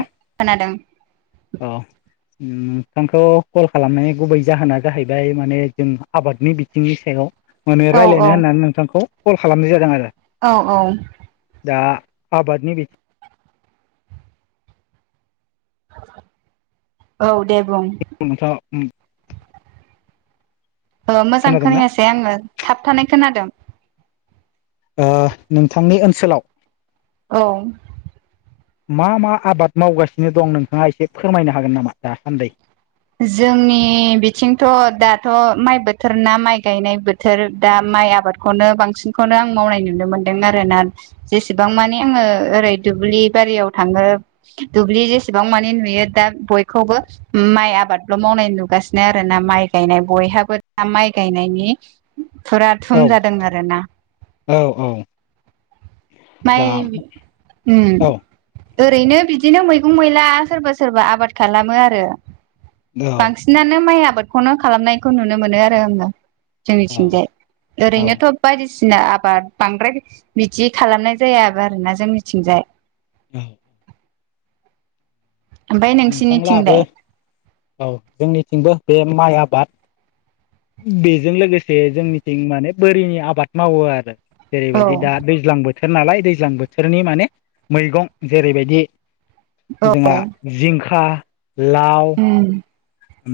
खोनादों ओम नोंथांखौ कल खालामनाय गुबै जाहोना जाहैबाय माने जों आबादनि बिथिंनि सायाव माने औ औ रायज्लायनो होननानै नोंथांखौ कल खालामनाय जादों आरो औ औ। दा आबादनि बिथि औ दे। बुं [unintelligible] मोजां खोनादोंना खोनायासै आङो थाबथ खोनादों। ओ नोंथांनि ओनसोलाव औ। मा मा आबाद मावगासिनो दं नोंथाङा एसे फोरमायनो हागोन नामा दासान्दै? जोंनि बिथिंथ' दाथ' माइ बोथोर ना माइ गायनाय बोथोर दा माइ आबादखौनो बांसिनखौनो आं मावनाय नुनो मोनदों आरोना जेसेबां मानि आङो ओरै दुब्लि बारियाव थाङो दुब्लि जेसेबां मानि नुयो दा बयखौबो माइ आबादल' मावनाय नुगासिनो आरो ना माइ गायनाय बयहाबो दा माइ गायनायनि फुरा धुम औ जादों आरोना। औ औ माइ दा ओम औ ओरैनो बिदिनो मैगं मैला सोरबा सोरबा आबाद खालामो आरो औ बांसिनानो माइ आबादखौनो खालामनायखौ नुनो मोनो आरो आङो औ जोंनिथिंजाय ओरैनोथ' औ बायदि बायदिसिना आबाद बांद्राय मिथि खालामनाय जाया आरोना जों मिथिंजाय औ ओमफ्राय नोंथांलाबो नोंसिनिथिंलाय औ जोंनिथिंबो बे माइ आबाद बेजों लोगोसे जोंनिथिं माने बोरिनि आबाद मावो आरो औ जेरैबायदि दा दैज्लां बोथोर नालाय दैज्लां बोथोरनि माने मैगं जेरैबायदि औ जोंहा जिंखा लाव उम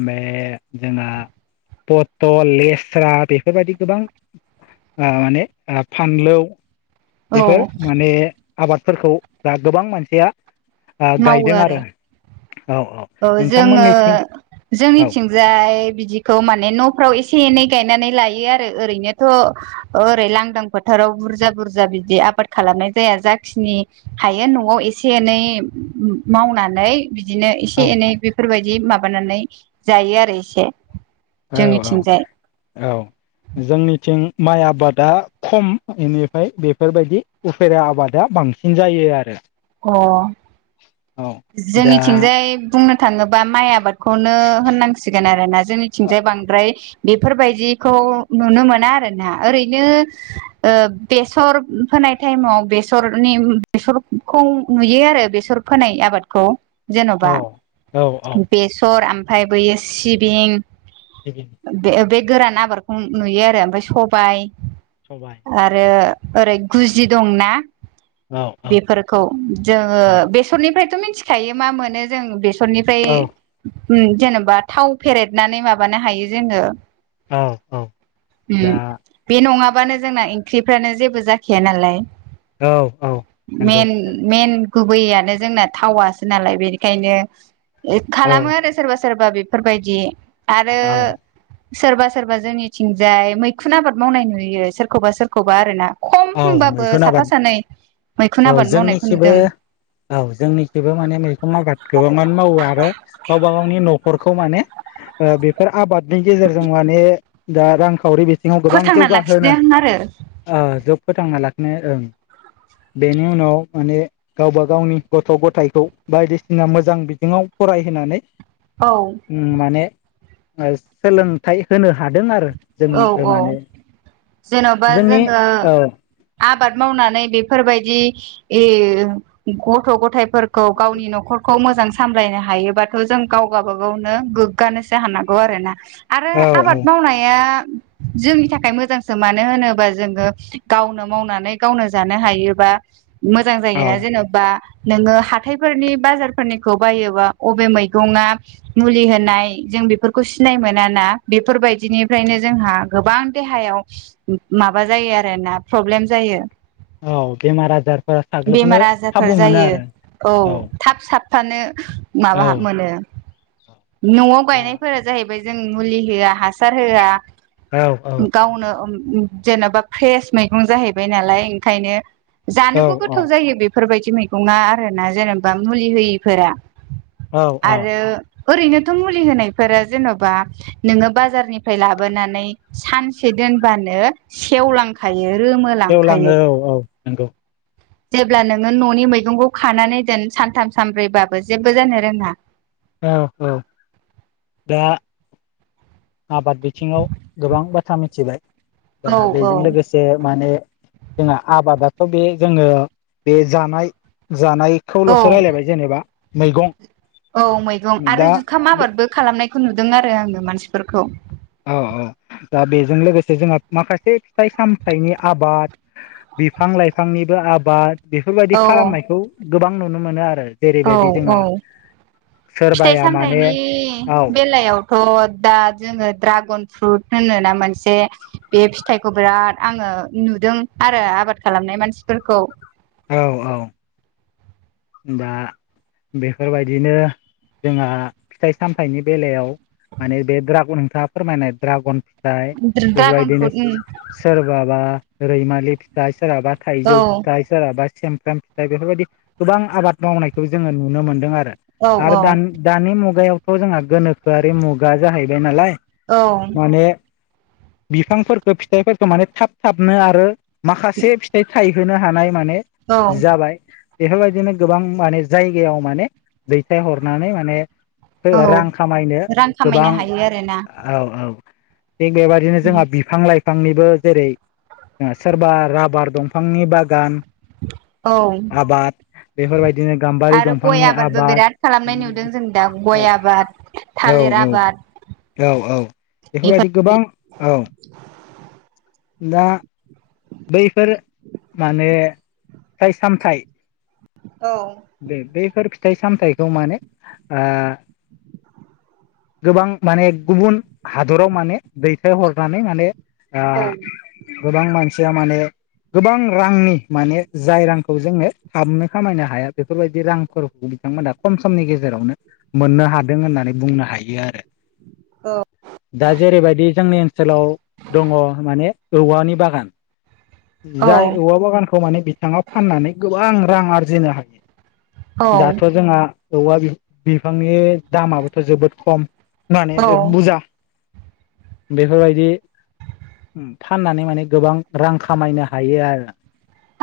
मे ओमफाय जोंना पथल लेस्रा बेफोरबायदि गोबां माने फानलौ औ बेफोर माने आबादफोरखौ दा गोबां मानसिया गायदों आरो औ औ नोंथांमोननिसिम जोंनिथिंजाय बिदिखौ माने न'फ्राव एसे एनै गायनानै लायो आरो ओरैनोथ' ओरै लांदां फोथाराव बुरजा बुरजा बिदि आबाद खालामनाय जाया जाखिनि हायो न'आव एसे एनै मावनानै बिदिनो एसे औ एनै बेफोरबायदि माबा माबानानै जायो आरो इसे। औ औ औ जोंनिथिं माइ आबादा खम बेनिफ्राय बेफोरबायदि उफेरा आबादा बांसिन जायो आरो। अ औ दा जोंनिथिंजाय बुंनो थाङोबा माइ आबाद खौनो होननांसिगोन आरो ना जोंनिथिंजाय बांद्राय बेफोरबायदिखौ नुनो मोना आरो ना ओरैनो बेसरफोर फोनाय टाइमाव बेसरनि बेसरखौ नुयो आरो बेसर फोनाय आबाद खौ जेन'बा औ औ औ बेसर ओमफ्राय बैयो सिबिं सिबिं बे बे गोरान आबादखौ नुयो आरो ओमफ्राय सबाय सबाय आरो औ ओरै गुजि दंना औ बेफोरखौ जोङो औ बेसरनिफ्रायथ' मिथिखायो मा मोनो जों बे सरनिफ्राय औ जेनेबा थाव फेरेदनानै माबानो हायो जोङो। औ औ दा मानो जोंना ओंख्रिफ्रानो जेबो जाखया नालाय औ औ नंगौ गुबैयैयानो जोंना थावासो नालाय बेनिखायनो औ खालामो आरो सोरबा। सोरबा बेफोरबायदि आरो औ सोरबा सोरबा जोंनिथिंजाय मैखुन आबाद मावनाय नुयो। सोरखौबा सोरखौबा आरो ना खम औ होनबाबो मैखुन साफा आबाद सानै औ मैखुन आबाद मावनायखौ नुदों। बेबो माने मैगं आबाद गोबां मानो मावो आरो गावबा गावनि न'खरखौ माने बेफोर आबादनि गेजेरजों माने दा रांखावरि सिंङाव गोबां फोथांना जौगाहोनो लाखिदों आरो ओ जोब फोथांना लाखिनो ओं बेनि उनाव माने गावबा गावनि गथ' गथायखौ बायदिसिना मोजां बिथिङाव फरायहोननानै औ उम माने सोलोंथाइ होनो हादों आरो औ जोंनि औ माने जेन'बा जोंनि जोङो औ आबाद मावनानै बेफोरबायदि गथ' गथ थायफोरखौ गावनि न'खरखौ मोजां सामलायनो हायो। बाथ' जों गाव गावाब गावनो गोग्गानोसो हानांगौ आरोना आरो औ आबाद मावनाया [inaudible] जोंनि थाखाय मोजांसो मानो होनोबा जोङो गावनो मावनानै गावनो जानो हायोबा। मोजां औ जायोना जेन'बा नोङो हाथायफोरनि बाजारफोरनिखौ बायोबा अबे मैगंआ मुलि होनाय जों उम बेफोरखौ सिनाय मोना ना बेफोरबायदिनिफ्रायनो जोंहा गोबां देहायाव माबा जायो आरोना प्रब्लेम जायो। औ बेमार आजारफोरा साग्लोबनो बेमार आजारफोर खाबु मोनो जायो आरो औ थाब साब बिफानो औ माबा मोनो न'आव दा गायनायफोरा जाहैबाय जों मुलि होआ हासार होआ औ औ गावनो जेन'बा फ्रेस मैगं जाहैबाय नालाय ओंखायनो औ जानोबो गोथाव जायो बेफोरबायदि मैगङा आरो ना जेनेबा मुलि होयिफोरा औ औ आरो ओरैनोथ' मुलि होनायफोरा जेन'बा नोङो बाजारनिफ्राय लाबो सानसे दोनबानो सेवलांखायो गेवलाङो रोमोलांखायो। औ औ नंगौ जेब्ला नोङो न'नि मैगंखौ खानानै दोन सानथाम सानब्रैबाबो जेबो जानो रोङा औ औ दा आबाद बिथिङाव गोबां बाथ्रा मिथिबाय दा औ औ बेजों लोगोसे माने जोंना आबादाथ' बे जोङो बे जानाय औ जानायखौल'सो राय्लायबाय जेनेबा मैगं औ मैगं दा आरो जुखाम बे आबादबो खालामनायखौ नुदों आरो आङो मानसिफोरखौ औ औ दा बेजों लोगोसे जोंहा माखासे फिथाइ सामथाइनि आबाद बिफां लाइफांनिबो आबाद बेफोरबायदि औ खालामनायखौ गोबां नुनो मोनो आरो। औ जेरैबायदि औ जोंहा फिथाइ सोरबाया माने सामथायाइनि औ बेलायाव थ' दा जोङो दड्रागन फ्रुट होनोना मोनसे बे फिथाइखौ बिराद आङो ओ नुदों आरो आबाद खालामनाय मानसिफोरखौ औ औ। दा बेफोरबायदिनो जोंहा फिथाइ सामथायाइनि बेलायाव माने बे द्रागन नोंथाङा फोरमायनाय द्रागन फिथ ड्रागन बेफोरबायदिनो फ्रुट सोरबाबा रैमालि फिथाय सोरहाबा औ थाइजौ फिथाइ सोरहाबा सामफ्राम फिथाइ बेफोरबायदि गोबां आबाद मावनायखौ जोङो नुनो मोनदों आरो औ आरो औ द दानि मुगायाव खौ जोंहा गोनोखोआरि मुगा जाहैबाय नालाय माने औ बिफांफोरखौ फिथाइफोरखौ माने थाब थाबनो आरो माखासे फिथाइ थायहोनो हानाय माने औ जाबाय बेफोरबायदिनो गोबां माने जायगायाव माने दैथायहरनानै माने औ रां खामायनो रां गोबां खामायनो हायो आरोना औ औ थिग बेबायदिनो जोंहा बिफां लाइफां बिफांनिबो जेरै सोरबा राबार दंफांनि बागान औ। आबाद बेफोरबायदिनो गाम्बारि आरो गय दंफांनि आबादबो आबाद बिराद खालामनाय नुदों जों दा गय आबाद औ थालिर आबाद औ औ बेफोर बेफोरबायदि गोबां औ [inaudible] दा बैफोर माने फिथाइ सामथाइ औ दे बफोर फिथाइ सामथायाइखौ माने ओ गोबां माने गुबुन हादराव माने दैथायहरनानै माने औ। से माने गोबां रांनि माने जाय रांखौ जोङो हाबनो खामायनो हाया बेफोरबायदि रांफोरखौ बिथांमोना खम समनि गेजेरावनो मोननो हादों होननानै बुंनो हायो आरो। दा जेरैबायदि जोंनि ओनसोलाव दङ माने औवानि बागान जाय औ औवा बागानखौ माने बिथाङा फाननानै गोबां रां आरजिनो हायो। दाथ' जोंहा औवा बिफांनि दामाबोथ' जोबोद खम माने औ बुजा बेफोरबायदि फाननानै माने गोबां रां खामायनो हायो आरो।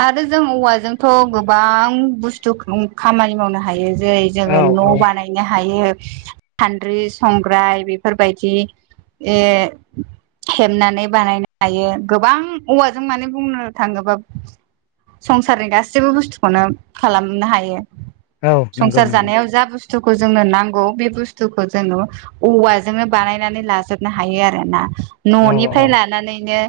आरो जों औवाजोंथ' गोबां बुस्थु खामानि मावनो हायो। जेरै औ जोङो न' औ बानायनो हायो। सान्द्रि, संग्राय बेफोरबायदि ए हेबनानै बानायनो हायो गोबां औवाजों माने बुंनो थाङोबा संसारनि गासैबो बुस्थुखौनो खालामनो हायो। औ नंगौ संसार नंगौ जानायाव जा बुस थुखौ जोंनो नांगौ बे बुस्थुखौ जोङो औवाजोंनो बानायनानै लाजोबनो हायो आरोना औ न'निफ्राय लानानैनो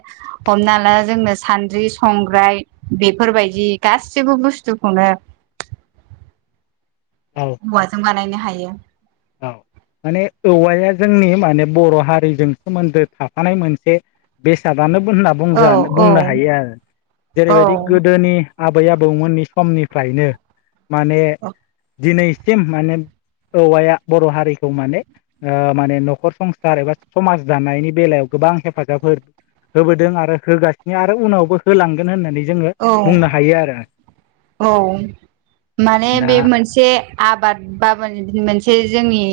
हमना ला जोंनो सानद्रि, संग्राय बेफोरबायदि गाससिबो बुस्थुखौनो औ औवाजों बानायनो हायो औ माने औवाया जोंनि माने बर' हारिजों सोमोन्दो थाफानाय मोनसे बेसादानो होनना बुं औ बुंनो हायो आरो औ जेरैबायदि गोदोनि आबै आबौमोननि समनिफ्रायनो माने दिनै सिम माने औवाया बर' हारिखौ माने ओ माने न'खर संसार एबा समाज दानायनि बेलायाव गोबां हेफाजाब होबोदों आरो होगासिनो आरो उनावबो होलांगोन होननानै जोङो औ बुंनो हायो आरो। औ माने दा बे मोनसे आबाद [unintelligible] मोनसे जोंनि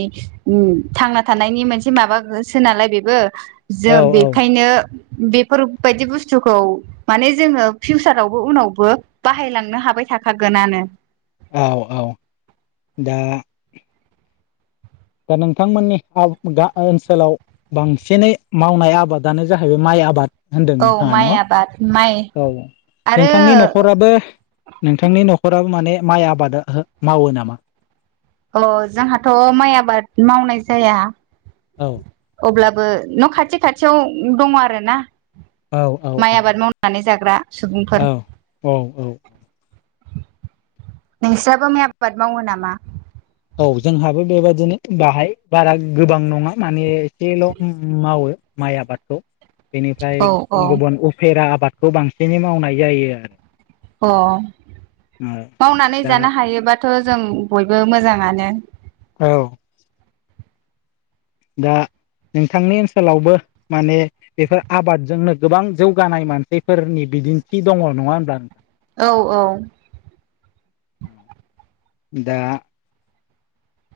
थांना थानायनि मोनसे माबा [unintelligible] नालाय बेबो औ जों औ बेखायनो बेफोरबायदि बुस्थुखौ माने जोङो फिउसारावबो उनावबो बाहायलांनो हा जाबाय थाखागोनानो। औ औ दा दा नोंथांमोननि ओनसोलाव बांसिनै मावनाय आबादानो जाहैबाय माइ आबाद होनदों नोंथाङा न' माइ औ आबाद माइ औ आरो नोंथांनि न'खराबो नोंथांनि न'खराबो माने माइ आबादा मावो नामा? अ जोंहाथ' माइ आबाद मावनाय जाया औ अब्लाबो न' खाथि खाथियाव दङ आरोना औ औ माइ औ आबाद मावनानै जाग [unintelligible] सुबुंफोर औ औ औ नोंस्राबो माइ आबाद मावो नामा? औ जोंहाबो बेबादिनो बाहाय बारा गोबां नङा माने एसेल' मावो माइ आबादखौ बेनिफ्राय औ औ गुबुन उफेरा आबाद खौ बांसिनै मावनाय जायो आरो। अ मावनानै दा जानो हायोबाथ' जों बयबो मोजाङानो औ दा नोंथांनि ओनसोलावबो माने बेफोर आबादजोंनो गोबां जौगानाय मानसिफोरनि बिदिन्थि दङ नङा होनब्लाा नों औ औ दा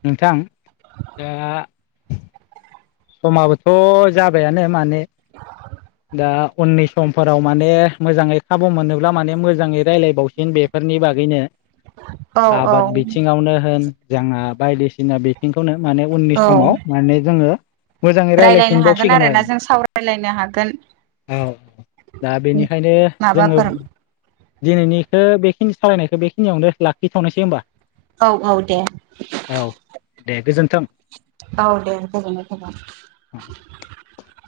नोंथां दा समाबोथ' जाबायानो माने आ उननि समफोराव माने मोजाङै खाबु मोनोब्ला माने मोजाङै रायज्लायबावसिन बेफोरनि बागैनो औ औ आबाद बिथिङावनो होन जोंहा बायदिसिना बिथिंखौनो माने उननि औ समाव माने जोङो मोजाङै रायलायनो हागोन रायलायफिनबावसिगोन आरोना आरो जों सावरायलायनो हागोन। औ दा बेनिखायनो जोङो माबाफोर दिनैनिखौ बेखिनि सावरायनायखो बेखिनियावनो लाखिथ'नोसै होमबा औ औ दे औ [inaudible] औ दे गोजोननाय थाबाय